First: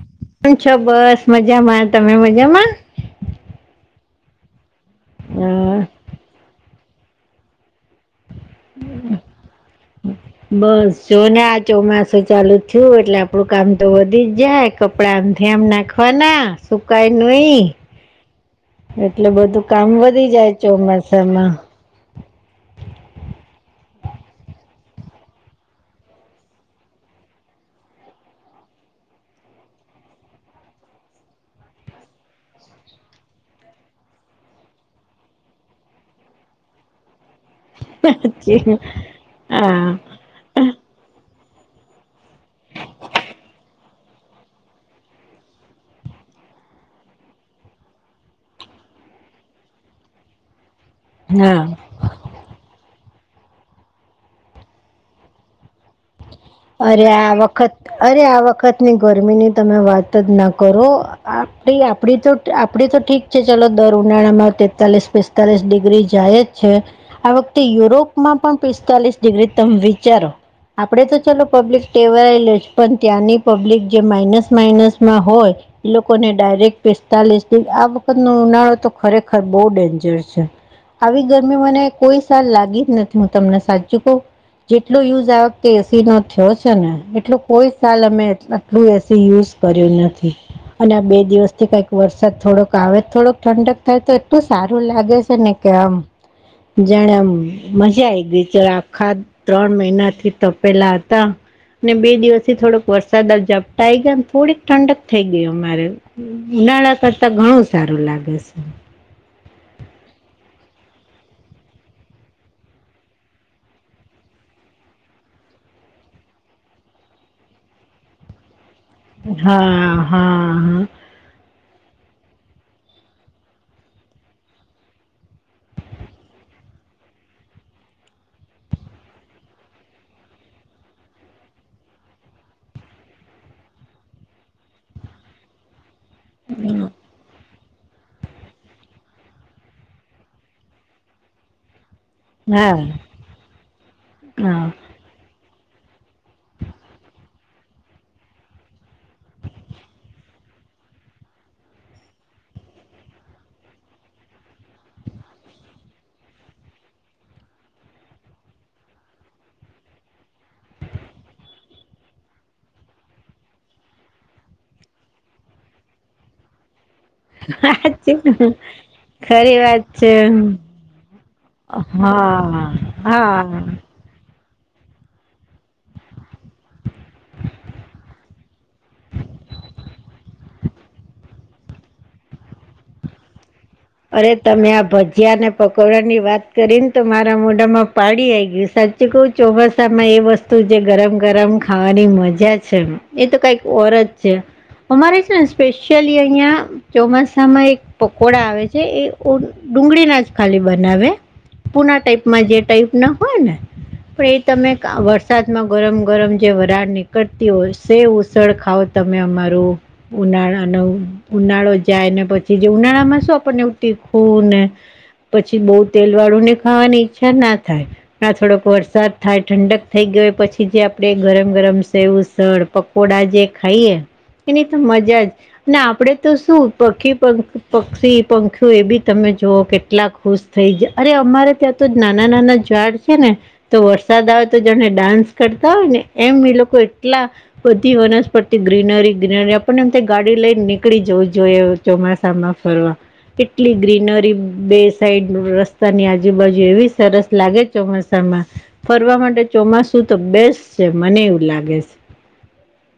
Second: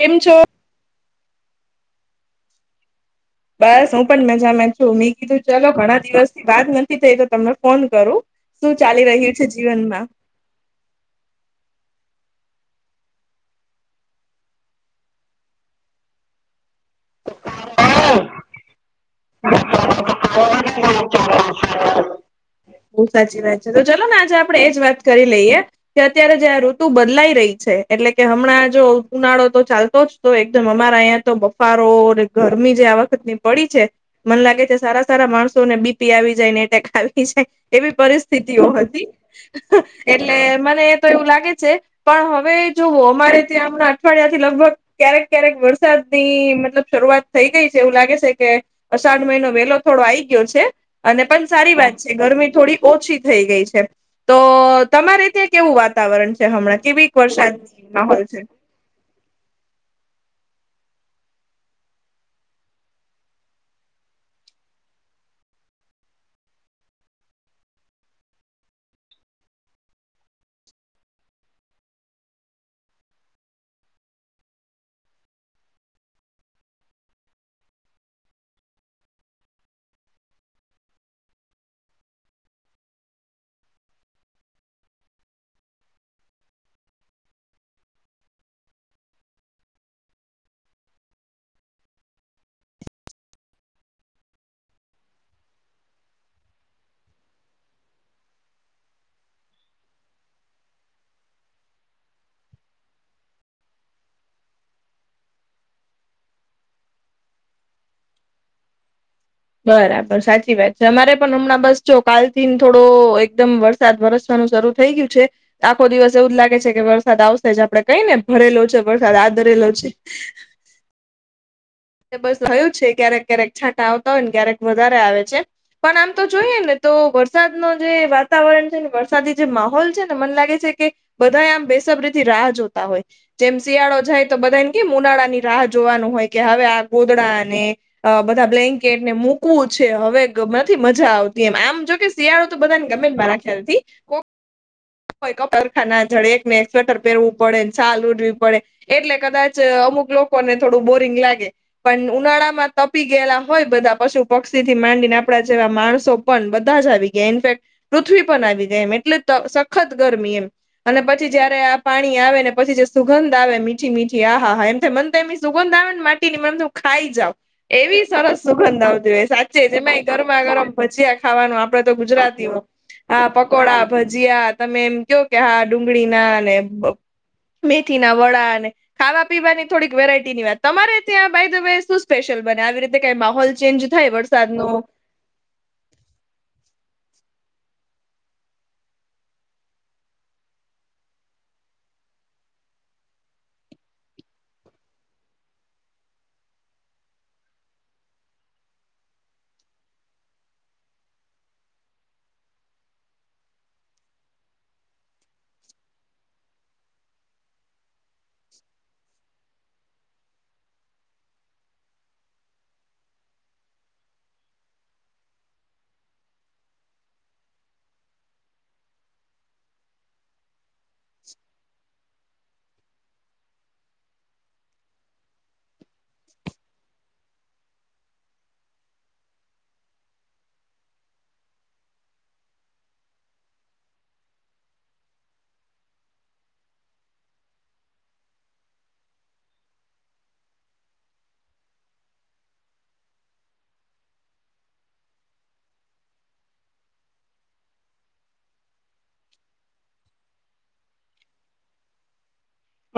કેમ છો? છો બસ મજામાં, તમે મજામાં? બસ હું પણ મજામાં છું, મેં કીધું ચલો અ, ઘણા દિવસ થી વાત નથી થઈ તો તમને ફોન કરું. શું ચાલી રહ્યું છે જીવનમાં? બસ જો ને આ ચોમાસું ચાલુ થયું એટલે આપડું કામ તો વધી જ જાય. ક પડા આમથીઆમ નાખવાના સુકાઈ નહીં. એટલે બધું કામ વધી જાય ચોમાસામાં. બહુ સાચી વાત છે, તો ચાલ ને આજે આપડે એજ વાત કરી લઈએ. કે અત્યારે જે આ ઋતુ બદલાઈ રહી છે એટલે કે હમણાં જો ઉનાળો તો ચાલતો જ તો એકદમ અમારા અયા તો બફારો અને ગરમી જે આ વખતની પડી છે. મને લાગે છે સારા સારા માણસોને બી પી આવી જાય ને એટેક આવી જાય. એવી સાચી. પરિસ્થિતિઓ હતી હા એટલે મને તો એવું લાગે છે પણ હવે જોવો અમારે ત્યાં હમણાં અઠવાડિયા થી લગભગ ક્યારેક ક્યારેક વરસાદની મતલબ શરૂઆત થઈ ગઈ છે એવું લાગે છે કે અષાઢ મહિનો વેલો થોડો આઈ ગયો છે. અને પણ હા સારી વાત છે ગરમી થોડી ઓછી થઈ ગઈ છે તો તમારે તે કેવું વાતાવરણ છે હમણાં કેવીક, વરસાદ માહોલ છે. ગરમી ની તમે વાત જ ના કરો આપ આપડી તો આપડી તો ઠીક અ ચાલો દર ઉનાળામાં તેતાલીસ પિસ્તાલીસ ડિગ્રી જાય જ છે. આ વખતે યુરોપમાં પણ પિસ્તાલીસ ડિગ્રી તમે વિચારો આપડણે તો ચલો પબ્લિક ટેવાય લે છે પણ ત્યાંની પબ્લિક જે માઇનસ માઇનસમાં હોય. એ લોકોને ડાયરેક્ટ પેસ્તાલીસ આ વખત નો ઉનાળો તો ખરેખર બહુ ડેન્જર છે. આવી ગરમી મને કોઈ સાલ લાગી જ નથી હું તમને સાચું કહું જેટલો યુઝ આવ એસી નો થયો છે ને એટલું કોઈ સાલ અમે આટલું એસી યુઝ કરેલ નથી. અને આ બે દિવસ થી કઈક વરસાદ થોડોક આવે થોડોક ઠંડક થાય તો એટલું સારું લાગે છે ને કે આમ જાણે આમ મજા આઈ ગય ચ આખા ત્રણ મહિના થી તો પેલા હતા. ને બે દિવસ થી થોડુક વરસાદ ઝાપટાઈ ગયા થોડીક ઠંડક થઈ ગય અમારે, ઉનાળા કરતા ઘણું સારું લાગે છે. બરાબર સાચી વાત છે, અમારે પણ હમણાં બસ જો કાલ થી થોડો એકદમ વરસ વરસાદ વરસવાનું શરૂ થઈ ગયું છે આખો દિવસ એવું જ લાગે છે કે વરસાદ આવશે જ આપડે કઈ ને ભરેલો છે વરસાદ હાથ ધરેલો છે. હા હા હા બસ હયું છે ક્યારેક ક્યારેક છાંટા આવતા હોય ને ક્યારેક વધારે આવે છે. પણ આમ તો જોઈએ ને તો વરસાદ નો જે વાતાવરણ છે ને વરસાદી જે માહોલ છે ને મને લાગે છે કે બધા આમ બેસબરી થી રાહ જોતા હોય. જેમ શિયાળો જાય તો બધાને કેમ ઉનાળાની રાહ જોવાનું હોય કે હવે આ ગોદડાને અ બધા બ્લેન્કેટને મૂકવું છે, હવે નથી મજા આવતી એમ આમ જો કે. શિયાળો તો હા બધાને ગમે માંરા ખ્યાલ થી. હા [unintelligible] સરખા ના જડેક ને એક સ્વેટર પહેરવું પડે ને છાલ ઓડવી પડે. એટલે કદાચ અમુક લોકોને થોડું બોરિંગ લાગે. પણ ઉનાળા માં તપી ગયેલા હોય બધા પશુ પક્ષી થી માંડીને આપડા જેવા માણસો. પણ બધા જ આવી ગયા ઇન્ફેક્ટ પૃથ્વી પણ આવી ગયા એમ એટલે સખત ગરમી એમ. અને પછી જયારે આ પાણી આવે ને પછી જે સુગંધ આવે મીઠી મીઠી આહા હા એમ થાય મન એની સુગંધ આવે ને માટી મને એમ થઇ હું ખાઈ જાવ. વાત એવી છે સરસ સુગંધ આવતી હોઈએ ખરી સાચે વાત જેમાં છે ગરમા ગરમ ભજીયા ખાવાનું આપ આપડે તો ગુજરાતીઓ હા પકોડા ભજીયા તમે એમ કયો કે હા ડુંગળીના ને મેથી ના વડા અને ખાવા પીવાની થોડીક વેરાયટી ની વાત તમારે ત્યાં બાઇ ધ વે શું સ્પેશિયલ બને આવી રીતે કઈ માહોલ ચેન્જ થાય અરે વરસાદનો તમે આ ભજ જ્જિયાંને પકોડા ની વાત કરીને તો મારા મોઢામાં પાડી આવી ગયું સાચું કહું ચોમાસામાં એ વસ્તુ તું જે ગરમ ગરમ ખાવાની મજા છે એ તો કઈક ઓર જ છે. અમારે છે ને સ્પેશિયલી અહિયાં ચોમાસામાં એક પકોડા આવે છે. જે એ ઓ ડુંગળી ના જ ખાલી બનાવે. પુના ટાઈપમાં જે ટાઈપ ના હોય ને પણ એ તમે વરસાદમાં ગરમ ગરમ જે વરાળ નીકળતી હોય, સેવ ઉસળ ખાઓ તમે અમારું. ઉનાળો નો ઉનાળો જાય ને પછી જે ઉનાળા માં શું આપણ એવું તીખું ને પછી બહુ તેલ વાળું ને ખાવાની ઈચ્છા ના થાય ના થોડોક વરસાદ થાય ઠંડક થઈ ગયો પછી જે આપણે ગરમ ગરમ સેવઉસળ પક કોડા જે ખાઈએ એની તો મજા જ ના આપણે તો શું પખી પક્ષી પંખ્યું એ બી તમે જુઓ કેટલા ખુશ થઈ જાય અરે અમારે ત્યાં તો નાના નાના ઝાડ છે ને તો વરસાદ આવે તો જાને ડાન્સ કરતા હોય ને એમ એ લોકો એટલા બધી વનસ્પતિ ગ્રીનરી ગ્રીનરી આપણને એમ થાય ગાડી લઈને નીકળી જવું જોઈએ ચોમાસા માં ફરવા. કેટલી ગ્રીનરી બે સાઈડ રસ્તાની આજુબાજુ એવી સરસ લાગે ચોમાસામાં ફરવા માટે ચોમાસું તો બેસ્ટ છે મને એવું લાગે છે.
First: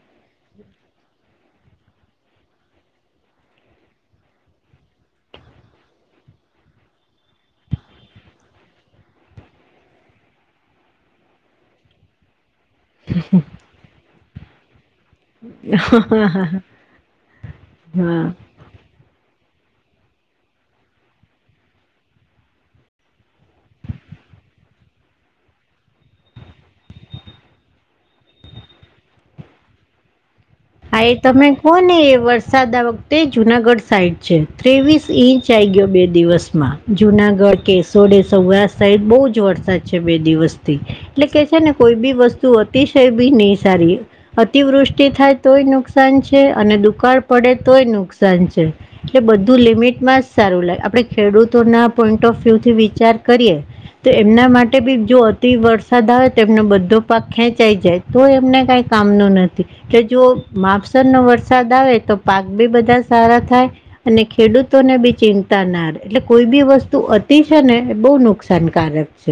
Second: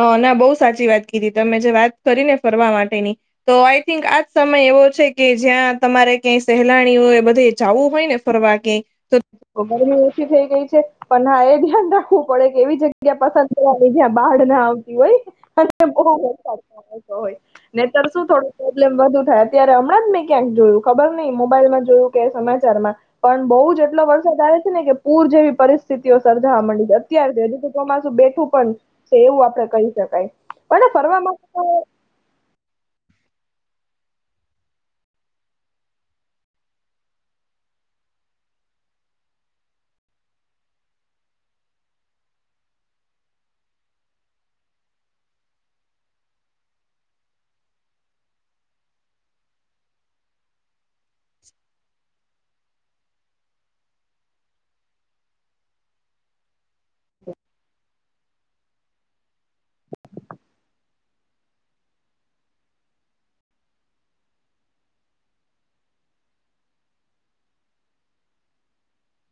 હ ના બહુ સાચી વાત કીધી તમે જે વાત કરી ને ફરવા માટેની તો આઈ થિંક આજ સમય એવો છે કે જ્યાં તમારે ક્યાંય સહેલાણીઓ એ બધે જવું હોય ને ફરવા ગઈ [inaudible] તો ઓછી થઈ ગઈ છે પણ ના એ ધ્યાન રાખવું પડે કે એવી જગ્યા પસંદ કરવાની જ્યાં બહાડ ના આવતી હોય. બ [unintelligible] હોય ને તર હા શું થોડું પ્રોબ્લેમ વધુ થાય અત્યારે હમણાં જ મેં ક્યાંક જોયું ખબર નઈ મોબાઈલમાં જોયું કે સમાચારમાં પણ બહુ જ એટલો વરસાદ આવે છે ને કે પૂર જેવી પરિસ્થિતિઓ સર્જાવા માંડી છે. અત્યારથી હજુ તો ચોમાસું બેઠું પણ છે એવું આપણે કહી શકાય. પણ હા એ ફરવા માટે તમે તો કોને એ વર્ષ સાદા વખતે જુનાગઢ સાઈડ છે ત્રેવીસ ઇંચ આવી ગયો બે દિવસમાં. જુનાગઢ, કેશોદ એ સૌરાષ્ટ્ર સહિત બહુ જ વરસાદ છે બે દિવસથી. એટલે કે છે ને કોઈ બી વસ્તુ અતિશય બી નહી સારી અતિવૃષ્ટિ થાય. તોય નુકસાન છે અને દુષ્કાળ પડે તોય નુકસાન છે. એટલે બધું લિમિટમાં જ સારું લાગ આપણે ખેડૂતોના પોઈન્ટ ઓફ વ્યુ થી વિચાર કરીએ તો એમના માટે બી જો અતિ વરસાદ આવે તો એમનો બધો પાક ખેંચાઈ જાય. તો એમને કઈ કામ નું નથી. જો માપસર નો વરસાદ આવે તો પાક બી બધા સારા થાય. અને ખેડૂતોને બી ચિંતા ના રહે એટલે કોઈ બી વસ્તુ અતિ છે ને એ બહુ નુકસાનકારક.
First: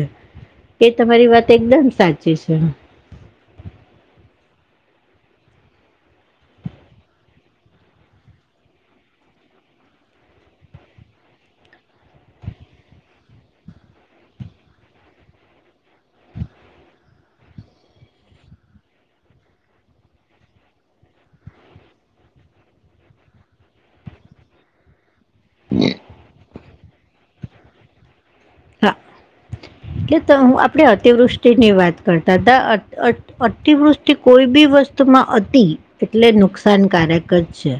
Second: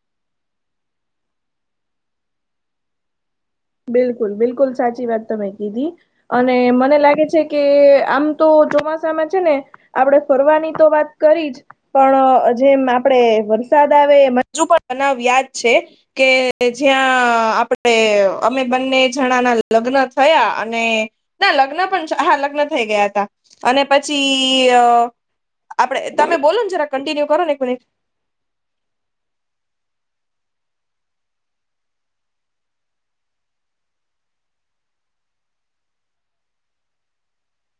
એ તમારી વાત એકદમ સાચી છે. બિલકુલ બિલકુલ સાચી વાત તમેં કીધી. અને મને લાગે છે કે આમ તો ચોમાસામાં છે ને આપણે ફરવાની તો વાત કરી જ પણ જેમ આપણે વરસાદ આવે એ હજુ પણ બનાવ યાદ છે. કે જ્યાં આપણે અમે બંને જણા ના લગ્ન થયા અને ના લગ્ન પણ. હા લગ્ન થઈ ગયા હતા અને પછી આપણે તમે બોલો ને જરા કન્ટિન્યુ કરો ને એક મિનિટ. હા એટલે હું આપણે અતિવૃષ્ટિની વાત કરતા હતા અતિવૃષ્ટિ કોઈ બી વસ્તુમાં અતિ એટલે નુકસાનકારક જ છે.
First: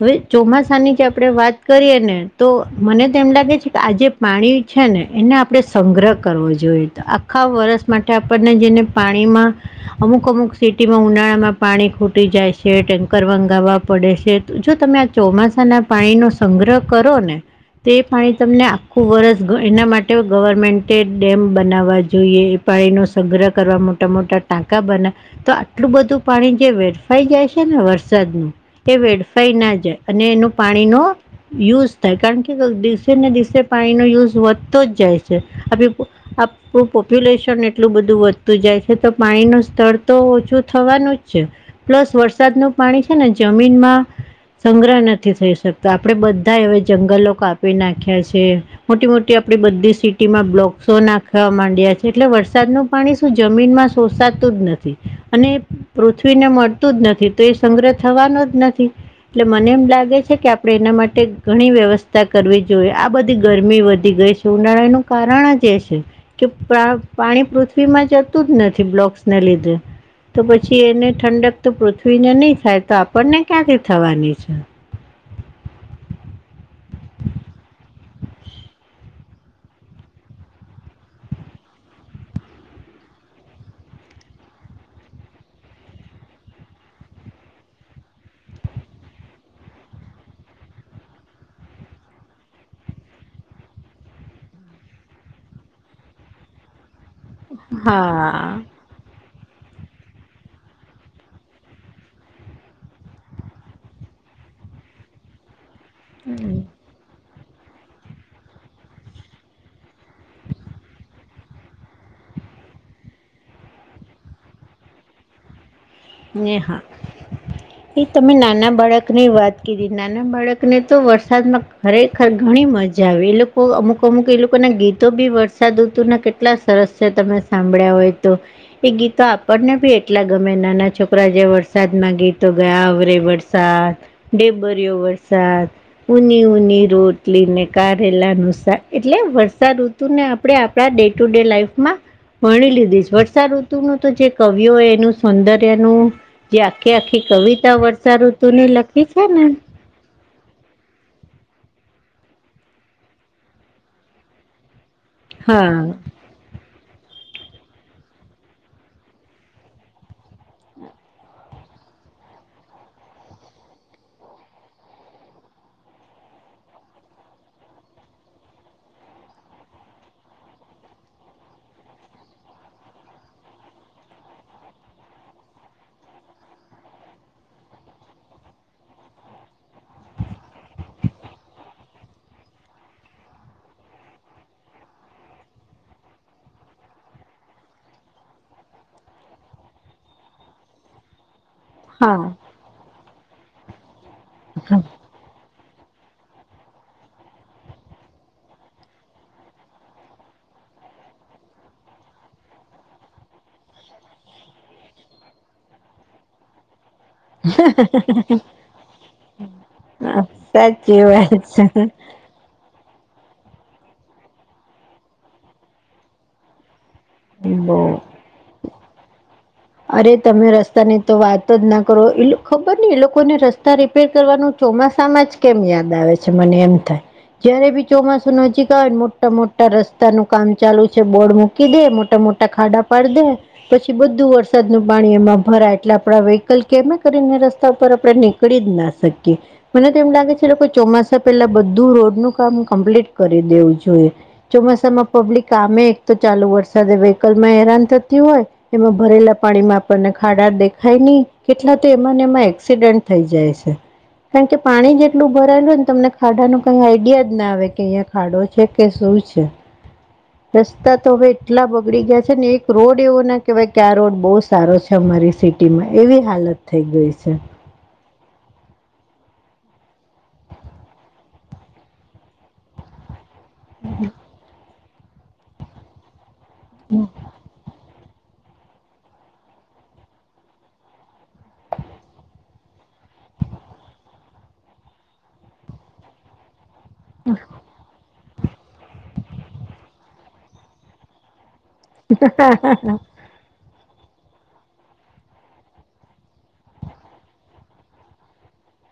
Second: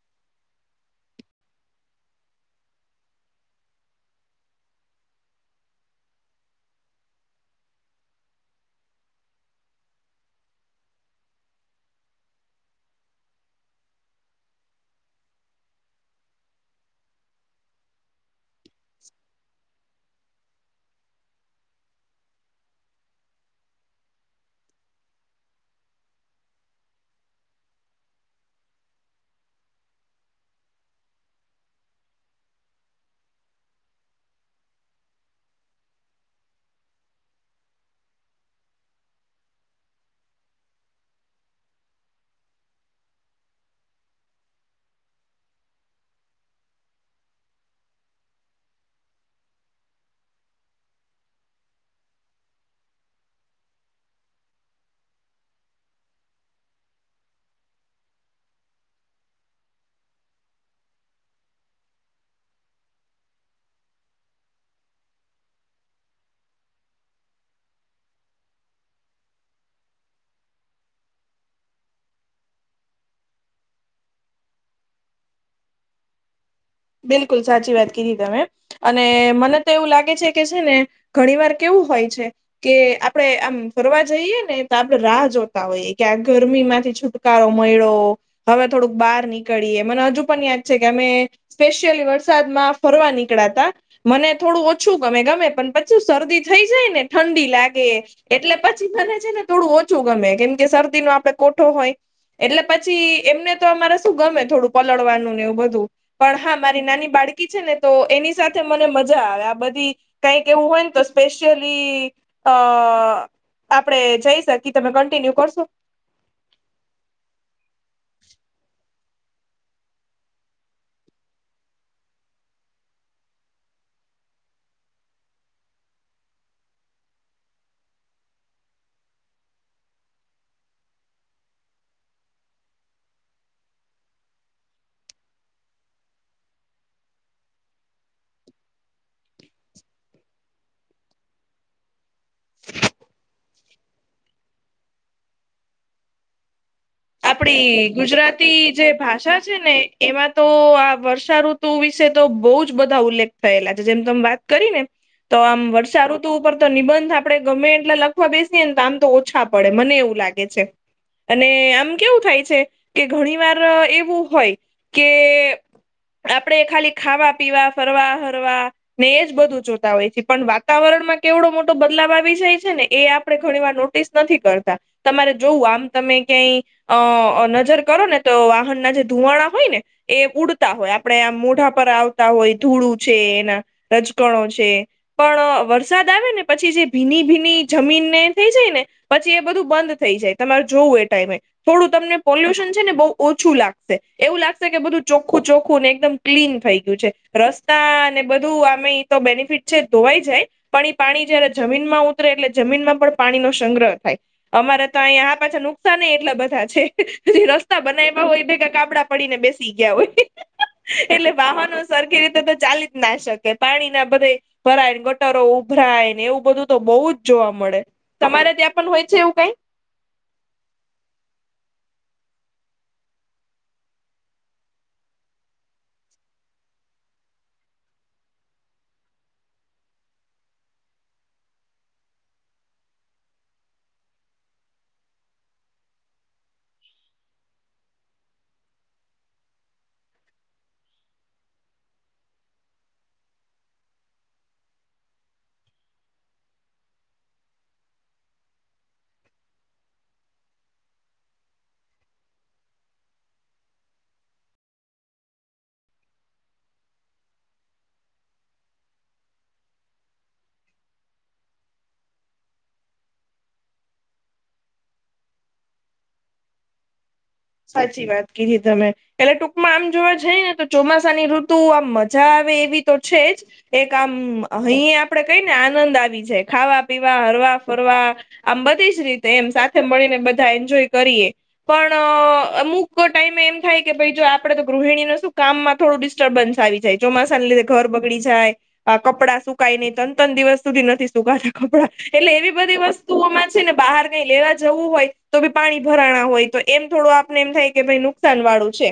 હવે ચોમાસાની જે આપણે વાત કરીએ ને તો મને તો એમ લાગે છે કે આજે પાણી છે ને એને આપણે સંગ્રહ કરવો જોઈએ તો આખા વરસ માટે આપણને જેને પાણીમાં અમુક અમુક સિટીમાં ઉનાળામાં પાણી ખૂટી જાય છે. ટેન્કર મંગાવવા પડે છે. જો તમે આ ચોમાસાના પાણી નો સંગ્રહ કરો ને તે પાણી તમને આખું વરસ ઘર ના માટે ગવર્મેન્ટે ડેમ બનાવવા જોઈએ એ પાણીનો સંગ્રહ કરવા મોટા મોટા ટાંકા બના તો આટલું બધું પાણી જે વેરફાઈ જાય છે ને વરસાદનું એ વેડફાઈ ના જાય અને એનું પાણી નો યુઝ થાય કારણ કે દિવસે ને દિવસે પાણીનો યુઝ વધતો જ જાય છે. અપ પોપ્યુલેશન એટલું બધું વધતું જાય છે તો પાણીનું સ્તર તો ઓછું થવાનું જ છે. પ્લસ વરસાદનું પાણી છે ને જમીનમાં સંગ્રહ નથી થઈ શકતો આપણેે બધા હ જંગલો કાપી નાખ્યા છે. મોટી મોટી આપ બધી સિટીમાં બ્લોક્સો નાખવા માંડ્યા છે એટલે વરસાદ નું પાણી શું જમીનમાં સોષતું જ નથી અને પૃથ્વીને મળતું જ નથી તો એ સંગ્રહ થવાનો જ નથી. એટલે મને એમ લાગે છે કે આપણે એના માટે ઘણી વ્યવસ્થા કરવી જોઈએ આ બધી ગરમી વધી વધી ગઈ છે ઉનાળાનું કારણ જ એ છે. કે પાણી પૃથ્વીમાં જતું જ નથી બ્લોક્સને લીધે તો પછી એને ઠંડક તો પૃથ્વીને નહી થાય તો આપણને ક્યાંથી થવાની છે. બિલકુલ સાચી વાત કીધી તમે અને મને તો એવું લાગે છે કે છે ને ઘણી વાર કેવું હોય છે. કે આપડણે આમ ફરવા જઈએ ને તો આપડણે રાહ જોતા હોઈએ કે આ ગરમી માંથી છૂટ કારો મળો હવે થોડુંક બહાર નીકળીએ મને હજુ પણ યાદ છે કે અમે સ્પેશિયલી વરસાદ માં ફરવા નીકળ્યાતા મને થોડું ઓછું ગમે ગમે પણ પછી શરદી થઈ જાય ને ઠંડી લાગે એટલે હા પ બને છે ને થોડું ઓછું ગમે કેમ કે શરદી નો આપડે કોઠો હોય એટલે પછી એમને તો અમારે શું ગમે થોડું પલળવાનું ને એવું બધું. પણ હા મારી નાની બાળકી છે ને તો એની સાથે મને મજા આવે આ બધી કઈક એવું હોય ને તો સ્પેશિયલી અ આપડે જઈ શકી તમે કન્ટિન્યુ કરશો હા. એ તમે નાના બાળક ની વાત કરી નાના બાળકને તો વરસાદમાં ખરેખર ઘણી મજા આવે એ લોકો અમુક અમુક એ લોકો ના ગીતો બી વરસાદ રૂતું એલા સરસ છે તમે સાંભળ્યા હોય તો એ ગીતો આપણને બી એટલા ગમે ના છોકરા જે વરસાદ મા ગીતો ગયા આવરે વરસાદ ડેબરીયો વરસાદ ઉની ઉની રોટલી ને કારેલાનુ શાક એટલે વરસાદ આપણે આપણા ડે ટુ ડે લાઈફમાં ભણી લીધી છે વર્ષાઋતુ ન તો જે કવિઓ એનું સુંદર્ય નું જે આખે આખી કવિતા આપડી વર્ષા ગુજરાતી ઋતુની જે લખી ભાષા છે ને એમાં તો આ વર્ષાઋતુ વિશે તો બહુ જ બધા ઉલ્લેખ થયેલા છે જેમ તમે વાત કરી ને તો આમ હા વર્ષાઋતુ ઉપર તો નિબંધ આપડે ગમે એટલે લખવા બેસીએ ને તો આમ તો ઓછા પડે મને એવું લાગે છે. અને આમ કેવું થાય છે કે ઘણી વાર એવું હોય કે આપણેે ખાલી ખાવા પીવા ફરવા હરવા ને એજ બધું જોતા હોય છે પણ વાતાવરણ માં કેવડો મોટો બદલાવ આવી જાય છે ને એ આપડે ઘણી વાર નોટિસ નથી કરતા તમારે જોવું આમ તમે ક્યાંય અ નજર કરો ને તો વાહન ના જે ધુવાણા હોય ને એ ઉડતા હોય આપણે આ મોઢા પર આવતા હોય ધૂળું છે એના રજકણો છે. પણ વરસાદ આવે ને પછી જે ભીની ભીની જમીનને થઈ જાય ને પછી એ બધું બંધ થઈ જાય તમારે જોવું એ ટાઈમે થોડું તમને હા પોલ્યુશન છે ને બહુ ઓછું લાગશે એવું લાગશે કે બધું ચોખ્ખું ચોખ્ખું ને એકદમ ક્લીન થઈ ગયું છે રસ્તા અનેને બધું આમે તો બેનિફિટ છે, ધોવાઈ જાય. પણ એ પાણી જયારે જમીનમાં ઉતરે એટલે જમીનમાં પણ પાણીનો સંગ્રહ થાય. અમારે તો અહીંયા આ પાછા નુકસાન એટલા બધા છે. પછી રસ્તા બનાવમાં હોય ભેગા કાપડા પડીને બેસી ગયા હોય. સાચી એટલે વાત વાહનો છે સરખી રીતે તો ચાલી ના શકે પાણી ના બધે ભરાય ગટરો ઉભરાય ને એવું બધું તો બહુ જ જોવા મળે બો તમારે ત્યાં પણ હોય છે એવું કઈ? અરે તમે રસ્તા ની તો વાત જ ના કરો એ ખબર ને એ લોકોને રસ્તા રિપેર કરવાનું ચોમાસા માં જ કેમ યાદ આવે છે મને એમ થાય. જયારે બી ચોમાસું નજીક આવેને મોટા મોટા રસ્તાનું કામ ચાલુ છે બોર્ડ મૂકી દે મોટા મોટા ખાડા પાડ દે પછી બધું વર વરસાદ નું પાણી એમાં ભરાય એટલે આપણા વ્હીકલ કેમે કરીને રસ્તા ઉપર આપણે નીકળી જ ના શકીએ. મને તો એમ લાગે છેઈ ચોમાસા પેલા બધું રોડનું કામ કમ્પ્લીટ કરી દેવું જોઈએ. ચોમાસામાં પબ્લિક આમે એક તો, ચાલુ વરસાદ વ્હીકલમાં હેરાન થતી હોય. એમાં, ભરેલા પાણીમાં આપણને ખાડા દેખાય નહી, કેટલા તો એમાંને એમાં એક્સિડન્ટ થઈ જાય છે. કારણ કે પાણી જેટલું ભરાયેલું હોય ને તમને ખાડા ન કઈ આઈડિયા જ ના આવે કે અહીંયા ખાડો છે, કે શું છે. રસ્તા તો હવે એટલા બગડી ગયા છે, ને એક રોડ એવો ના કેવાય ક્યા રોડ બહુ સારો છે, અમારી સિટીમાં એવી હાલત થઈ ગઈ છે. સાચી વાત કીધી તમે એટલે ટૂંકમાં આમ જોવા જઈ ને તો, ચોમાસાની ઋતુ આ મજા આવે એવી તો છે, જ એક આામ અહી આપડે કઈ ને, આનંદ આવી જાય ખાવા પીવા હરવા ફરમ બધી જ રીતે એમ સાથે મળીને બધા એન્જોય કરીએ પણ અમુક ટાઈમે એમ થાય કે, ભ જો આપડે તો ગૃહિણી ન શું કામમાં થોડું ડિસ્ટર્બન્સ આવી જાય ચોમાસાને લીધે ઘર બગડી જાય. કપડાં સુકઈ નઈ તન તણ દિવસ સુધી નથી, સુકાતા કપડાં એટલે એવી બધી વસ્તુઓમાં છે, ને બહાર કઈ લેવા જવું હોય તો ભી પાણી ભરાણા હોય તો એમ થોડું આપને એમ થાય કે ભાઈ નુકસાન વાળું છે,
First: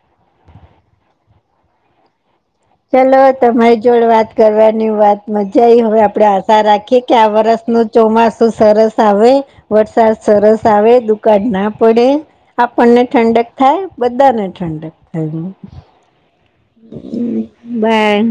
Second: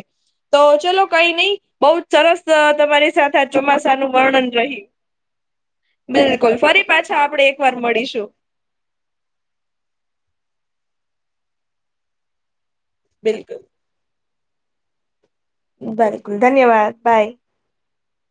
તો ચલો કઈ નહી બહુ. જ સરસ તમારી ચલો સાથે આ તમારી જોડ ચોમાસાનું વાત વર્ણન રહ્યું. કરવાની વાત મજજા હવે, આપડે બિલકુલ આશા ફરી રાખી. કે પાછા આ આપડે એક વર્ષ વાર નું મળીશું ચોમાસું તો સરસ આવે વરસાદ સરસ આવે દુકાળ ના પડે આપણને ઠંડક બિલકુલ. થાય બધાને ઠંડક થાય બરાકુલ ધન્યવાદ બાય ભે